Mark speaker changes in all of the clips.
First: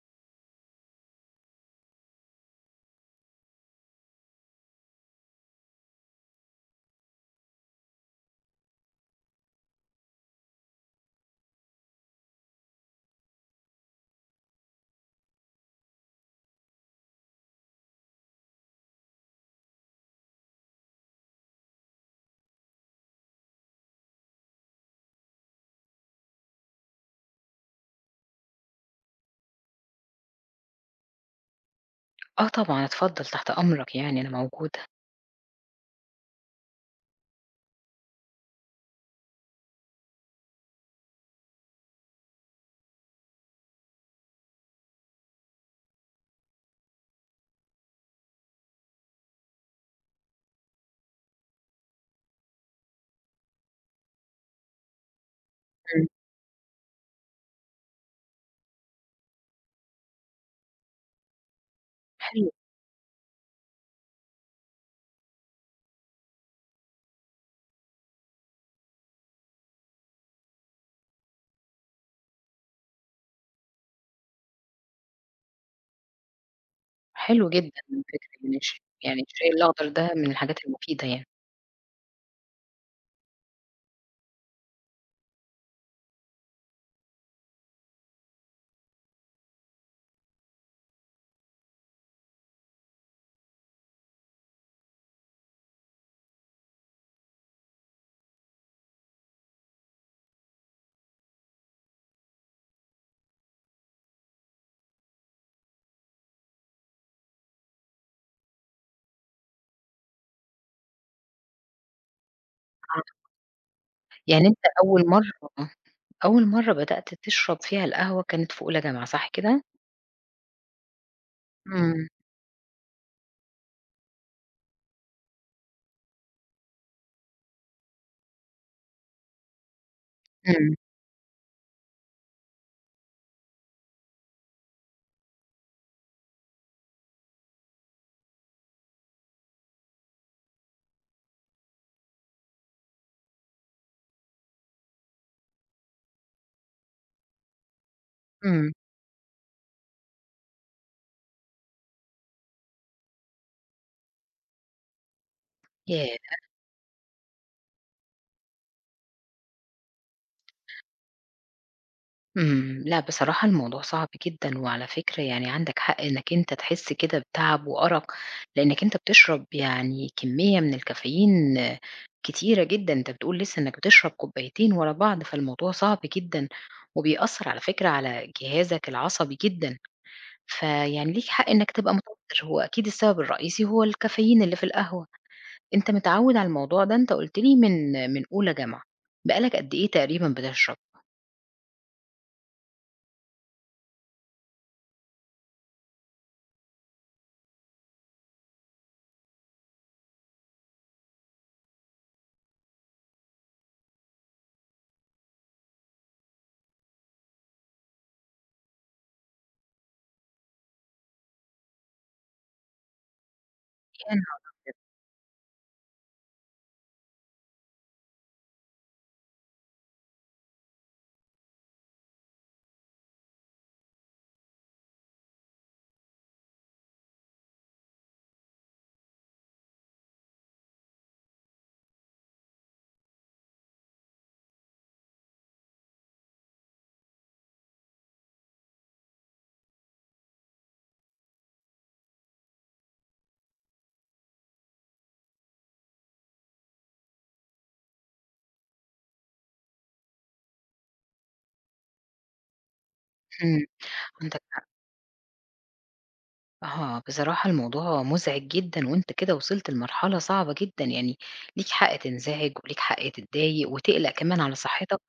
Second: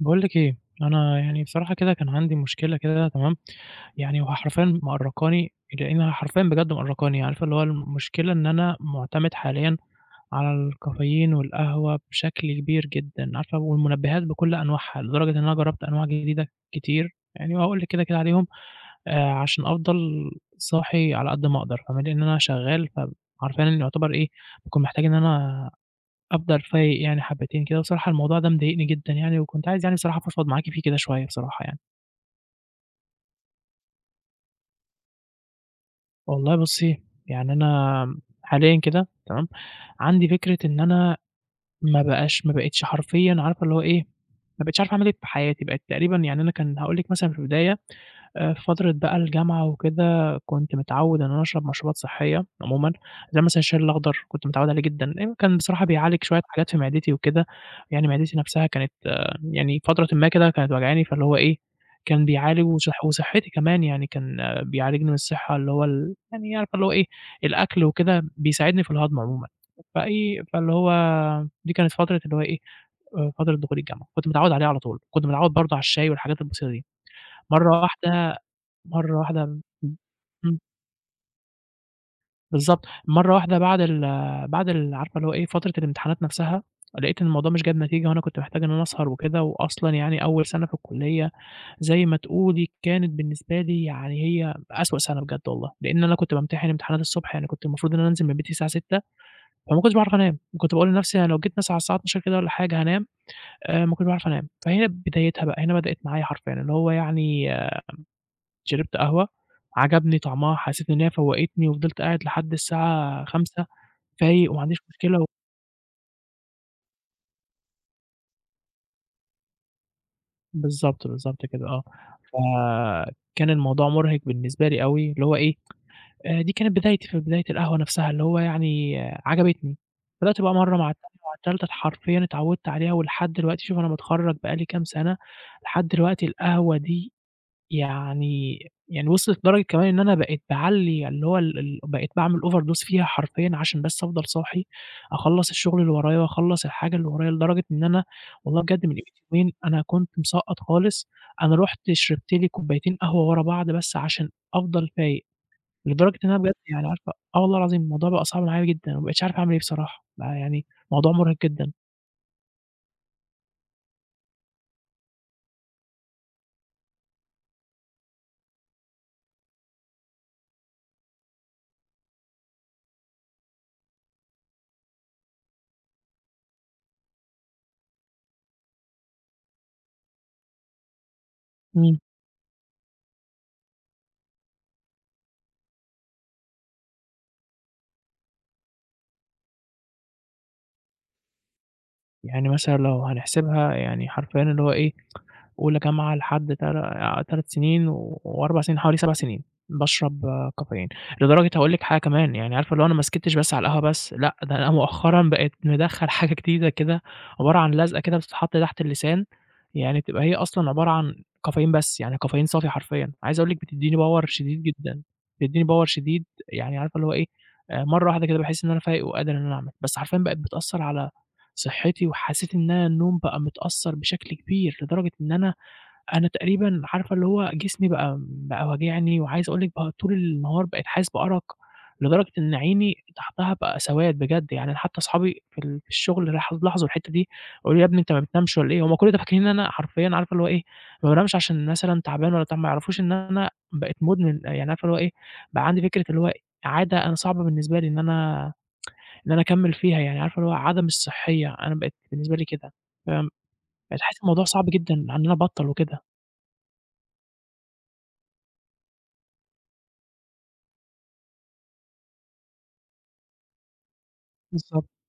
Speaker 1: باقول لِك إيه، أنا يعني بصراحة كده كان عندي مشكلة كده تمام، يعني حرفيًا مأرّقاني. لإنها حرفيًا بجد مأرّقاني، يعني عارفة اللي هو المشكلة إن أنا مُعتمد حاليًا على الكافيين والقهوة بشكل كبير جدًا، عارفة، والمنبهات بكل أنواعها، لدرجة إن أنا جرّبت أنواع جديدة كتير، يعني وهاقول لِك كده، كده عليهم عشان أفضل صاحي على قد ما أقدر، فاهماني؟ لإن أنا شغّال، فحرفيًا يعتبر إيه، باكون محتاج إن أنا أفضل فايق يعني حبتين كده، بصراحة الموضوع ده مضايقني جدًا يعني، وكنت عايز يعني بصراحة أفضفض معاكِ فيه كده شوية بصراحة يعني.
Speaker 2: آه طبعًا، اتفضل تحت أمرك يعني أنا موجودة.
Speaker 1: والله بُصّي، يعني أنا حاليًا كده تمام، عندي فكرة إن أنا ما بقيتش حرفيًا عارفة اللي هو إيه، ما بقيتش عارفة أعمل إيه في حياتي، بقيت تقريبًا يعني أنا كان هاقول لِك مثلًا في البداية في فترة بقى الجامعة وكده، كنت متعوّد إن أنا أشرب مشروبات صحية عمومًا، زي مثلًا الشاي الأخضر كنت متعوّد عليه جدًا، لإنه كان بصراحة
Speaker 2: إمم.
Speaker 1: بيعالج شوية حاجات في معدتي وكده، يعني معدتي نفسها كانت آه، يعني فترةٍ ما كده كانت واجعاني، فاللي هو إيه، كان
Speaker 2: حلو،
Speaker 1: بيعالج وصحتي كمان يعني كان آه، بيعالجني من الصحة اللي هو ال يعني عارفة اللي هو إيه، الأكل وكده بيساعدني في الهضم عمومًا، فإيه، فاللي هو دي كانت فترة اللي هو إيه، فترة دخول الجامعة، كنت متعوّد عليه على طول، كنت متعوّد برضه على الشاي والحاجات البسيطة دي.
Speaker 2: حلو جدًا
Speaker 1: مرّة
Speaker 2: على فكرة
Speaker 1: واحدة
Speaker 2: يعني
Speaker 1: مرّة واحدة
Speaker 2: الشاي
Speaker 1: م
Speaker 2: الأخضر
Speaker 1: إمم،
Speaker 2: ده من
Speaker 1: إمم،
Speaker 2: الحاجات المفيدة يعني.
Speaker 1: بالضبط، مرّة واحدة بعد ال عارفة اللي هو إيه، فترة الامتحانات نفسها، لقيت إن الموضوع مش جايب نتيجة وأنا كنت محتاج إن أنا أسهر وكده، وأصلًا يعني أول سَنة في الكُلّية زي ما تقولي كانت بالنسبة لي يعني هي أسوأ سَنة بجد والله، لإن أنا كنت بامتحن امتحانات الصبح، يعني كنت المفروض إن أنا أنزل من بيتي الساعة 06:00، فما كنتش باعرف أنام، وكنت باقول لنفسي أنا لو جيت مثلًا على الساعة 12:00 كده والّا حاجة هانام، ما كنتش باعرف أنام، فهنا بدايتها بقى، هنا بدأت معايا حرفيًا، اللي هو يعني شربت قهوة، عجبني طعمها، حسيت إن هي فوّقتني وفضلت قاعد لحد
Speaker 2: آه.
Speaker 1: الساعة 5
Speaker 2: يعني
Speaker 1: فايق
Speaker 2: أنت
Speaker 1: وما عنديش
Speaker 2: أول
Speaker 1: مشكلة و
Speaker 2: مرّة أول مرّة بدأت تشرب فيها القهوة كانت في أولى جامعة، صح كده؟
Speaker 1: بالضبط، بالضبط كده آه.
Speaker 2: إمم،
Speaker 1: فكان الموضوع مُرهق بالنسبة لي أوي، اللي هو إيه، دي كانت بدايتي في بداية القهوة نفسها، اللي هو يعني عجبتني. بدأت بقى
Speaker 2: إمم،
Speaker 1: مرّة مع التانية مع التالتة، حرفيًا اتعوّدت عليها ولحد دلوقتي شوف أنا متخرّج بقى لي كام سَنة، لحد دلوقتي القهوة دي يعني يعني وصلت لدرجة كمان إن أنا بقيت باعلّي اللي هو ال بقيت باعمل overdose فيها حرفيًا عشان بس أفضل صاحي، أخلّص الشغل اللي ورايا وأخلّص الحاجة اللي ورايا، لدرجة إن أنا والله
Speaker 2: إمم،
Speaker 1: بجد من قيمة يومين أنا كنت مسقّط خالص، أنا رُحت شربت لي كوبايتين قهوة ورا بعض بس عشان أفضل فايق، لدرجة إن
Speaker 2: ياه!
Speaker 1: أنا بجد يعني عارفة آه والله العظيم الموضوع بقى صعب معايا جدًا، وما بقيتش عارف أعمل إيه بصراحة، بقى يعني موضوع مُرهق جدًا.
Speaker 2: إمم، لأ بصراحة الموضوع صعب جدًا، وعلى فكرة يعني عندك حق إنك أنت تحس كده بتعب وأرق، لإنك أنت بتشرب يعني كمية من الكافيين آه، كتيرة جدًا، أنت بتقول لسه إنك بتشرب كوبايتين ورا بعض، فالموضوع صعب جدًا، وبيأثّر على فكرة على جهازك العصبي جدًا، فيعني ليك حق إنك تبقى
Speaker 1: إمم.
Speaker 2: متوتر، هو أكيد السبب الرئيسي هو الكافيين اللي في القهوة، أنت متعوّد على الموضوع ده أنت قُلت لي من أولى جامعة، بقى لك قد إيه تقريبًا بتشرب؟
Speaker 1: يعني مثلًا لو هنحسبها يعني حرفيًا اللي هو إيه أولى جامعة لحد 3 سنين و4 سنين، حوالي 7 سنين باشرب آه، كافيين، لدرجة هاقول لِك حاجة كمان، يعني عارفة اللي هو أنا ما سكتش بس على القهوة بس، لأ ده أنا مؤخرًا بقيت مدخّل حاجة جديدة كده، عبارة عن لزقة كده بتتحط تحت اللسان، يعني بتبقى هي أصلًا عبارة عن كافيين بس، يعني كافيين صافي حرفيًا، عايز أقول لِك بتدّيني power
Speaker 2: ياه!
Speaker 1: شديد جدًا، بتدّيني power شديد، يعني عارفة اللي هو إيه، مرّة واحدة كده باحس إن أنا فايق وقادر إن أنا أعمل، بس حرفيًا بقت بتأثّر على صحّتي، وحسيت إن أنا النوم بقى متأثّر بشكل كبير، لدرجة إن أنا أنا تقريبًا عارفة اللي هو جسمي بقى واجعني، وعايز أقول لِك بقى طول النهار بقيت حاسس بأرق، لدرجة إن عيني تحتها بقى سواد بجد، يعني أنا حتى أصحابي في ال في الشغل لاحظوا الحتة دي، قالوا لي: "يا ابني أنت ما بتنامش والّا إيه؟" هُم كل ده فاكرين إن أنا حرفيًا عارفة اللي هو إيه، ما بانامش عشان مثلًا تعبان ولا بتاع، ما يعرفوش إن أنا بقيت مدمن، يعني عارفة اللي هو إيه، بقى عندي فكرة اللي هو عادة أنا صعب بالنسبة لي إن أنا أكمّل فيها، يعني عارفة اللي هو عادة مش صحية، أنا بقيت بالنسبة لي كده، فبقيت
Speaker 2: إمم،
Speaker 1: حاسس
Speaker 2: عندك
Speaker 1: الموضوع صعب
Speaker 2: حق.
Speaker 1: جدًا إن أنا أبطّل وكده.
Speaker 2: آه، بصراحة الموضوع مُزعِج جدًا وأنت كده وصلت لمرحلة صعبة جدًا، يعني ليك حق تنزعج وليك حق تتضايق وتقلق كمان على
Speaker 1: بالضبط.
Speaker 2: صحّتك،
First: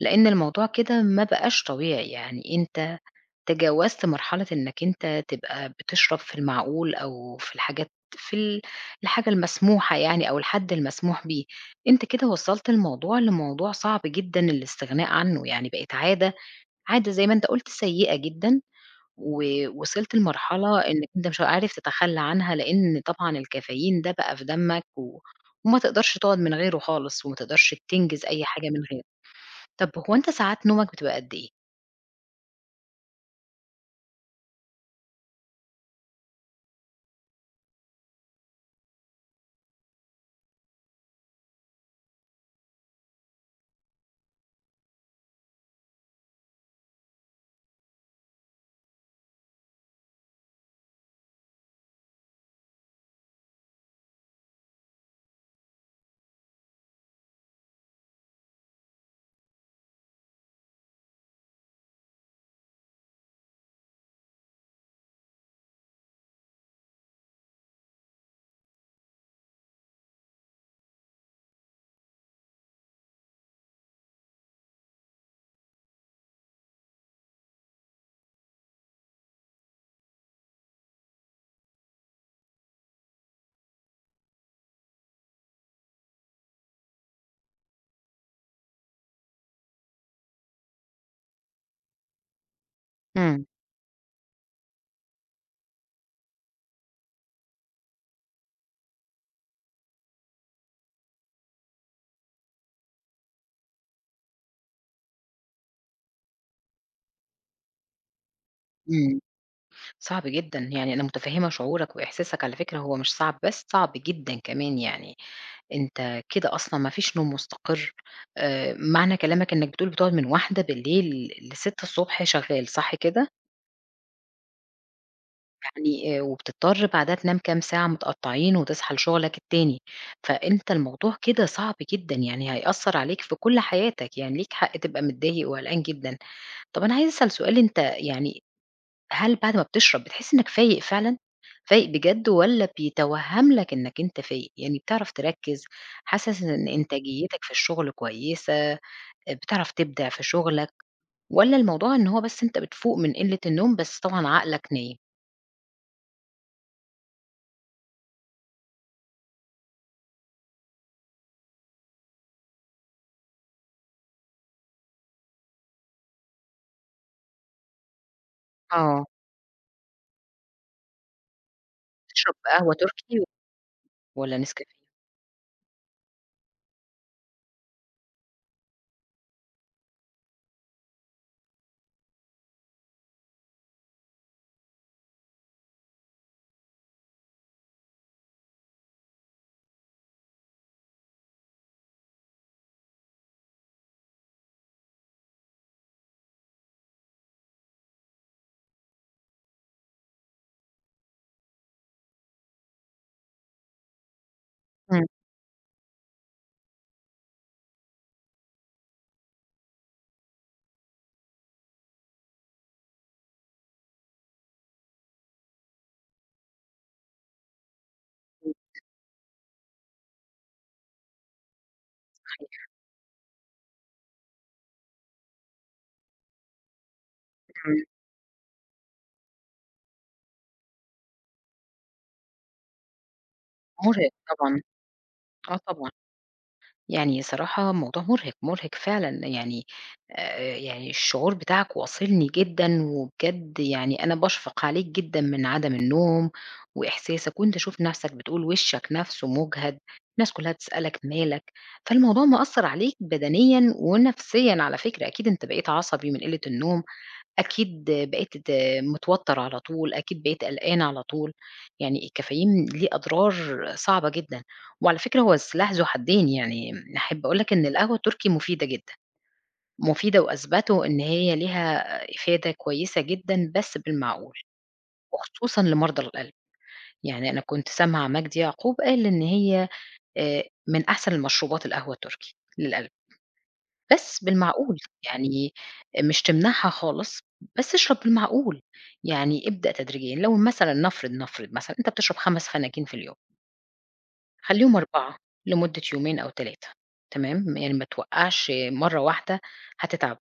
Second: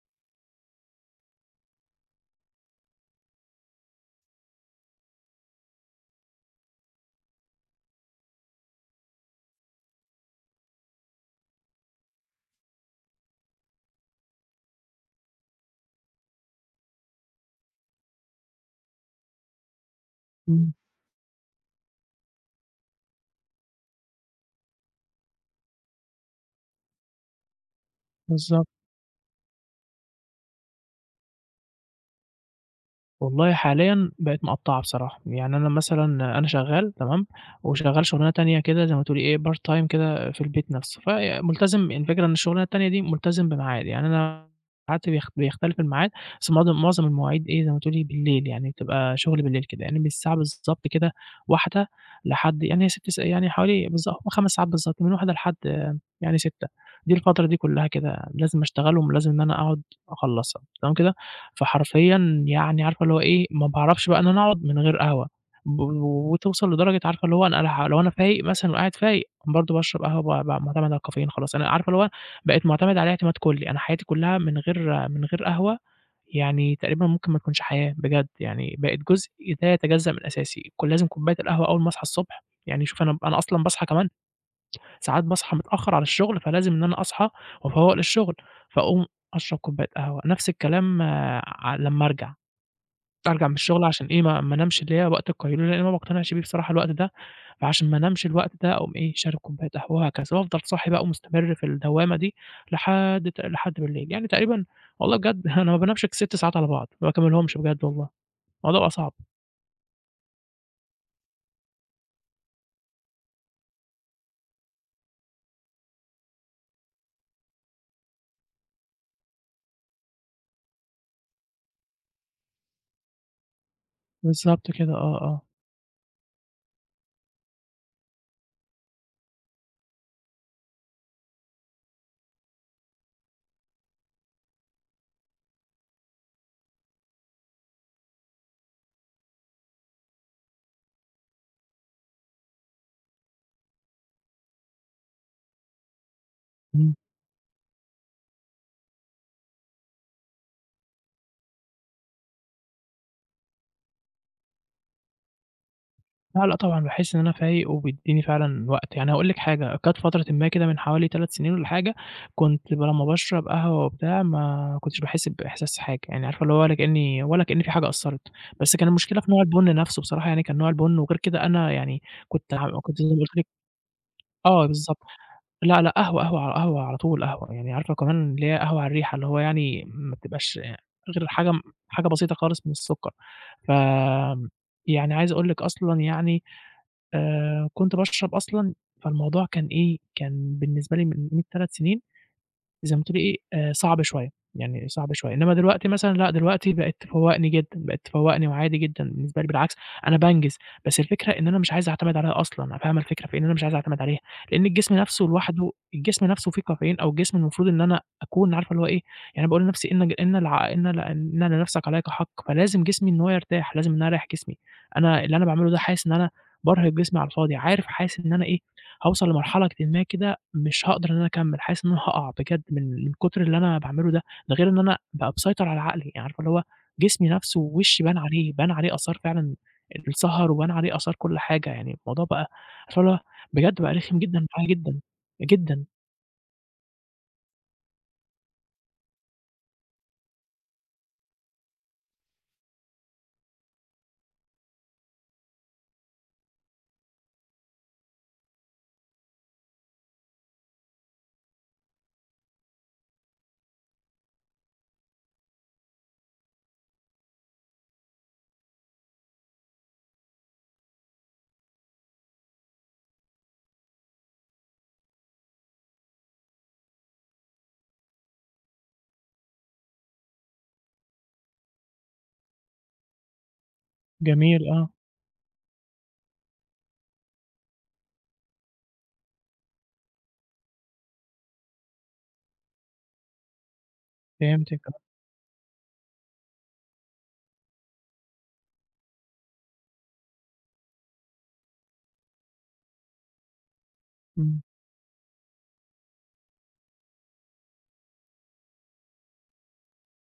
Speaker 2: لإن الموضوع كده ما بقاش طبيعي، يعني أنت تجاوزت مرحلة إنّك أنت تبقى بتشرب في المعقول أو في الحاجات في ال الحاجة المسموحة يعني أو الحد المسموح بيه، أنت كده وصّلت الموضوع لموضوع صعب جدًا الاستغناء عنّه، يعني بقت عادة، عادة زي ما أنت قُلت سيئة جدًا ووصلت
Speaker 1: إمم،
Speaker 2: لمرحلة إنّك أنت مش عارف تتخلّى عنها، لإن طبعًا الكافيين ده بقى في دمك وما تقدرش تقعد من غيره خالص، وما تقدرش تنجز أي حاجة
Speaker 1: بالضبط،
Speaker 2: من غيره. طب هو أنت ساعات نومك بتبقى قد إيه؟
Speaker 1: والله حاليًا بقت مقطّعة بصراحة، يعني أنا مثلًا أنا شغّال تمام، وشغّال شغلانة تانية كده زي ما تقولي إيه part time كده في البيت نفسه، فملتزم الفكرة إن الشغلانة التانية دي ملتزم بميعاد، يعني أنا ساعات بيختلف الميعاد، بس معظم المواعيد إيه زي ما تقولي بالليل، يعني بتبقى شغل بالليل كده، يعني من الساعة بالضبط كده 13:00 لحد يعني هي 6 س يعني حوالي بالضبط 5 ساعات بالضبط، من 13:00 لحد يعني 6:00. دي الفترة دي كلّها كده لازم أشتغلهم، ولازم إن أنا أقعد أخلّصها، تمام كده؟ فحرفيًا يعني عارفة اللي هو إيه، ما باعرفش بقى إن أنا أقعد من غير قهوة، ب وتوصل لدرجة عارفة اللي هو أنا أنا ح لو أنا فايق مثلًا وقاعد فايق برضه باشرب قهوة ب ب معتمد على الكافيين خلاص، أنا عارفة اللي هو بقيت معتمد عليه اعتماد كلّي، أنا حياتي كلّها من غير قهوة يعني تقريبًا ممكن ما تكونش حياة بجد، يعني بقت جزء لا يتجزأ من أساسي، كل لازم كوباية القهوة أول ما أصحى الصبح، يعني شوف أنا أصلًا باصحى كمان ساعات باصحى متأخر على الشغل، فلازم إن أنا أصحى وأفوّق للشغل، فاقوم أشرب كوباية قهوة، نفس الكلام آه، لمّا أرجع.
Speaker 2: إمم.
Speaker 1: أرجع من الشغل عشان إيه، ما انامش اللي هي وقت القيلولة، لإن أنا ما باقتنعش بيه بصراحة الوقت ده، فعشان ما انامش الوقت ده أقوم إيه، شارب كوباية قهوة وهكذا، وأفضل صاحي بقى ومستمر في الدوامة دي لحد بالليل، يعني تقريبًا والله بجد أنا ما بانامش ك 6 ساعات على بعض، ما باكمّلهمش بجد والله، الموضوع بقى صعب.
Speaker 2: إمم، صعب جدًا، يعني أنا متفهّمة شعورك وإحساسك على فكرة هو مش صعب بس، صعب جدًا كمان يعني، أنت كده أصلًا ما فيش نوم مستقر، معنى كلامك إنّك بتقول بتقعد من 01:00 بالليل ل6:00 صبح شغّال، صح كده؟
Speaker 1: بالضبط كده، آه، آه.
Speaker 2: يعني وبتضطر بعدها تنام كام ساعة متقطّعين وتصحى لشغلك التاني، فأنت الموضوع كده صعب جدًا، يعني هيأثّر عليك في كل حياتك، يعني ليك حق تبقى متضايق وقلقان جدًا. طَب أنا عايزة أسأل سؤال، أنت يعني هل بعد ما بتشرب بتحس إنّك فايق فعلًا، فايق بجد والّا بيتوهّم لك إنّك أنت فايق؟ يعني بتعرف تركّز، حاسس إن
Speaker 1: إمم.
Speaker 2: إنتاجيتك في الشغل كويسة، بتعرف تبدع في شغلك والّا الموضوع إن هو بس أنت بتفوق من قِلّة النوم بس طبعًا عقلك نايم؟
Speaker 1: لأ، لأ طبعًا باحس إن أنا فايق وبيدّيني فعلًا وقت، يعني هاقول لِك حاجة، كانت فترةٍ ما كده من حوالي 3 سنين والّا حاجة، كنت لمّا باشرب قهوة وبتاع ما كنتش باحس بإحساس حاجة، يعني عارفة اللي هو ولا كإني ولا كإن في حاجة أثّرت، بس كان
Speaker 2: آه.
Speaker 1: المشكلة في نوع البُن نفْسه بصراحة يعني كان نوع البُن وغير كده أنا يعني
Speaker 2: بتشرب
Speaker 1: كنت ع
Speaker 2: قهوة
Speaker 1: كنت زي ما
Speaker 2: تركي
Speaker 1: قُلت لِك
Speaker 2: والّا
Speaker 1: آه
Speaker 2: نسكافيه؟
Speaker 1: بالضبط، لأ، لأ قهوة، قهوة على قهوة على طول قهوة، يعني عارفة كمان اللي هي قهوة على الريحة، اللي هو يعني ما بتبقاش غير حاجة بسيطة خالص من السُكّر، ف يعني عايز أقول لِك أصلًا يعني كنت باشرب أصلًا، فالموضوع كان إيه، كان بالنسبة لي من قيمة 3 سنين زي ما بتقولي إيه، صعب شوية، يعني صعب شوية، إنّما دلوقتي مثلًا لأ، دلوقتي بقت تفوّقني جدًا، بقت تفوّقني وعادي جدًا بالنسبة لي بالعكس، أنا بانجز، بس الفكرة إن أنا مش عايز أعتمد عليها أصلًا، فاهمة الفكرة في إيه؟ إن أنا مش عايز أعتمد عليها، لإن الجسم
Speaker 2: إمم،
Speaker 1: نَفْسه لوحده الجسم نَفْسه فيه كافيين أو الجسم المفروض إن أنا أكون عارفة اللي هو إيه، يعني باقول لنَفْسي إن ج إن الع إن ل إن لنَفْسك عليك حق، فلازم جسمي إن هو يرتاح، لازم إن أنا أريّح جسمي، أنا اللي أنا باعمله ده حاسس إن أنا بارهق جسمي على الفاضي، عارف حاسس إن أنا
Speaker 2: إمم،
Speaker 1: إيه، هاوصل لمرحلةٍ ما كده مش هاقدر إن أنا أكمّل، حاسس إن أنا هاقع بجد من من كتر اللي أنا باعمله ده، ده غير إن أنا بقى مسيطر على عقلي، يعني عارفة اللي هو جسمي نَفْسه
Speaker 2: إمم،
Speaker 1: ووشّي بان عليه، بان عليه آثار فعلًا السهر وبان عليه آثار كل حاجة، يعني الموضوع بقى عارفة اللي هو بجد بقى
Speaker 2: مرهق
Speaker 1: رخم جدًا
Speaker 2: طبعًا،
Speaker 1: معايا جدًا،
Speaker 2: آه
Speaker 1: جدًا.
Speaker 2: طبعًا، يعني صراحة موضوع مرهق، مرهق فعلًا يعني يعني الشعور بتاعك واصلني جدًا، وبجد يعني أنا باشفق عليك جدًا من عدم النوم وإحساسك، وأنت شوف نفْسك بتقول وشّك نفْسه مُجهد، الناس كلّها بتسألك مالك، فالموضوع مأثّر عليك بدنيًا ونفسيًا على فكرة، أكيد أنت بقيت عصبي من قلة النوم، أكيد بقيت متوتّر على طول، أكيد بقيت قلقان على طول، يعني الكافيين ليه أضرار صعبة جدًا، وعلى فكرة هو السلاح ذو حدين، يعني أحب أقول لك إن القهوة التركي مفيدة جدًا، مفيدة وأثبتوا إن هي ليها إفادة كويسة جدًا بس بالمعقول،
Speaker 1: جميل آه،
Speaker 2: وخصوصًا لمرضى القلب، يعني أنا كنت سامعة مجدي يعقوب قال إن هي آآ من أحسن المشروبات القهوة التركي للقلب. بس بالمعقول،
Speaker 1: فهمتِك آه،
Speaker 2: يعني مش تمنعها خالص، بس اشرب بالمعقول، يعني ابدأ تدريجيًا، لو مثلًا نفرض مثلًا أنت بتشرب 5 فناجين في اليوم،
Speaker 1: إمم،
Speaker 2: خلّيهم 4 لمدة يومين أو 3 تمام، يعني ما توقّعش مرّة واحدة هتتعب،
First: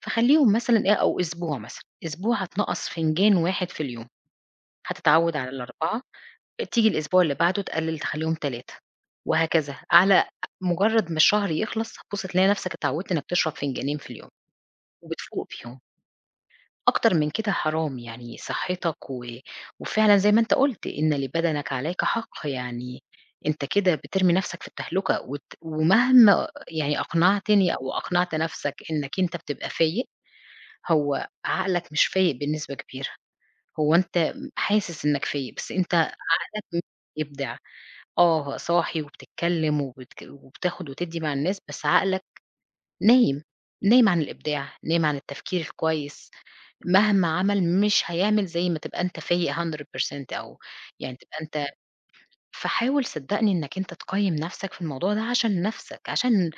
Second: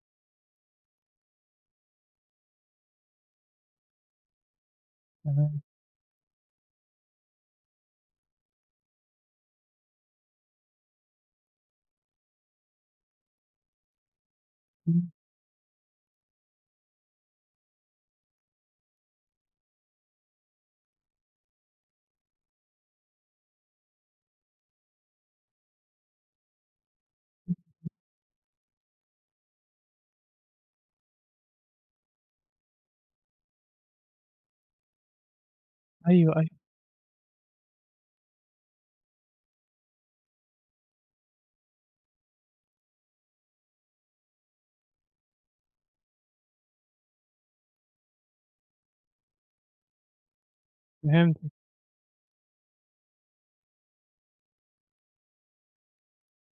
Speaker 2: فخلّيهم مثلًا إيه أو أسبوع مثلًا، أسبوع هتنقّص فنجان واحد في اليوم، هتتعوّد على
Speaker 1: تمام،
Speaker 2: ال4 تيجي الأسبوع اللي بعده تقلّل تخلّيهم 3 وهكذا، على مجرّد ما الشهر يخلص هتبُص تلاقي نفْسك اتعوّدت إنك تشرب فنجانين في اليوم.
Speaker 1: إمم،
Speaker 2: وبتفوق فيهم. أكتر من كده حرام، يعني صحّتك و وفعلًا زي ما أنت قُلت، إن لبدنك عليك حق، يعني أنت كده بترمي نَفْسك في التهلكة ومهما يعني أقنعتني أو أقنعت نَفْسك إنّك أنت بتبقى فايق، هو عقلك مش فايق بنسبة كبيرة، هو أنت حاسس إنّك فايق، بس أنت
Speaker 1: أيوه، أيوه،
Speaker 2: عقلك مش بيبدع. آه، صاحي وبتتكلّم وبتاخُد وتدّي مع الناس، بس عقلك نايم، نايم عن الإبداع، نايم عن التفكير الكويس. مهما عمل مش هيعمل زي ما تبقى أنت فايق 100% أو يعني تبقى
Speaker 1: فهمتِك،
Speaker 2: أنت فحاول صدّقني إنّك أنت تقيّم نَفْسك في الموضوع ده عشان نَفْسك، عشان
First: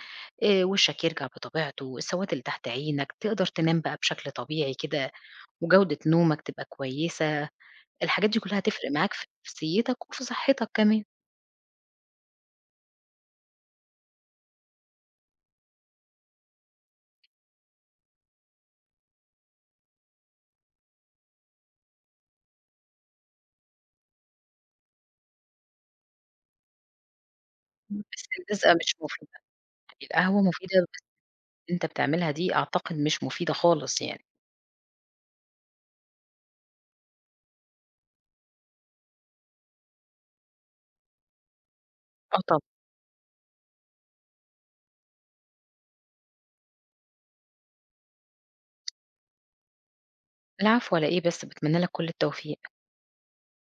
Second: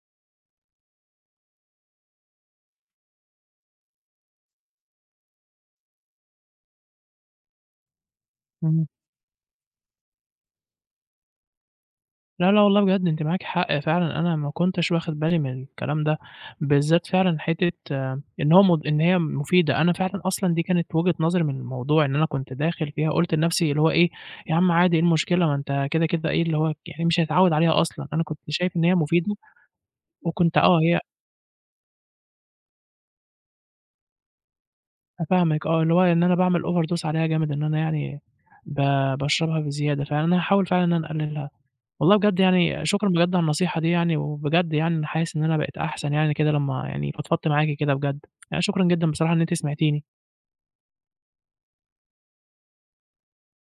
Speaker 2: وشّك يرجع بطبيعته، السواد اللي تحت عينك، تقدر تنام بقى بشكل طبيعي كده وجودة نومك تبقى كويسة، الحاجات دي كُلّها
Speaker 1: إمم.
Speaker 2: هتفرق معاك في نفسيّتك وفي صحّتك كمان.
Speaker 1: لا، لا والله بجد أنتِ معاكِ حق فعلًا، أنا ما كنتش واخد بالي من الكلام ده، بالذات فعلًا حتّة آه، إن هو مد إن هي مفيدة، أنا فعلًا أصلًا دي كانت وجهة نظري من الموضوع، إن أنا كنت داخل فيها قُلت لنفسي اللي هو إيه، يا عم عادي إيه المشكلة ما أنت كده، كده إيه اللي هو يعني مش هيتعوّد عليها
Speaker 2: إمم.
Speaker 1: أصلًا، أنا
Speaker 2: بس
Speaker 1: كنت
Speaker 2: الرِزقة
Speaker 1: شايف إن هي
Speaker 2: مش مفيدة،
Speaker 1: مفيدة
Speaker 2: القهوة
Speaker 1: وكنت آه،
Speaker 2: مفيدة
Speaker 1: هي
Speaker 2: بس أنت بتعملها دي أعتقد مش مفيدة خالص يعني.
Speaker 1: فاهمِك آه، اللي هو إن أنا باعمل overdose عليها جامد، إن أنا يعني ب باشربها بزيادة، فأنا هاحاول فعلًا إن أنا أقللها. والله بجد
Speaker 2: آه طبعًا.
Speaker 1: يعني شكرًا بجد على النصيحة دي يعني، وبجد يعني أنا حاسس إن أنا بقيت أحسن يعني كده لمّا يعني فضفضت معاكِ كده بجد، يعني شكرًا جدًا بصراحة إن أنتِ سمعتيني.
Speaker 2: العفو على إيه بس، باتمنى لك كل التوفيق.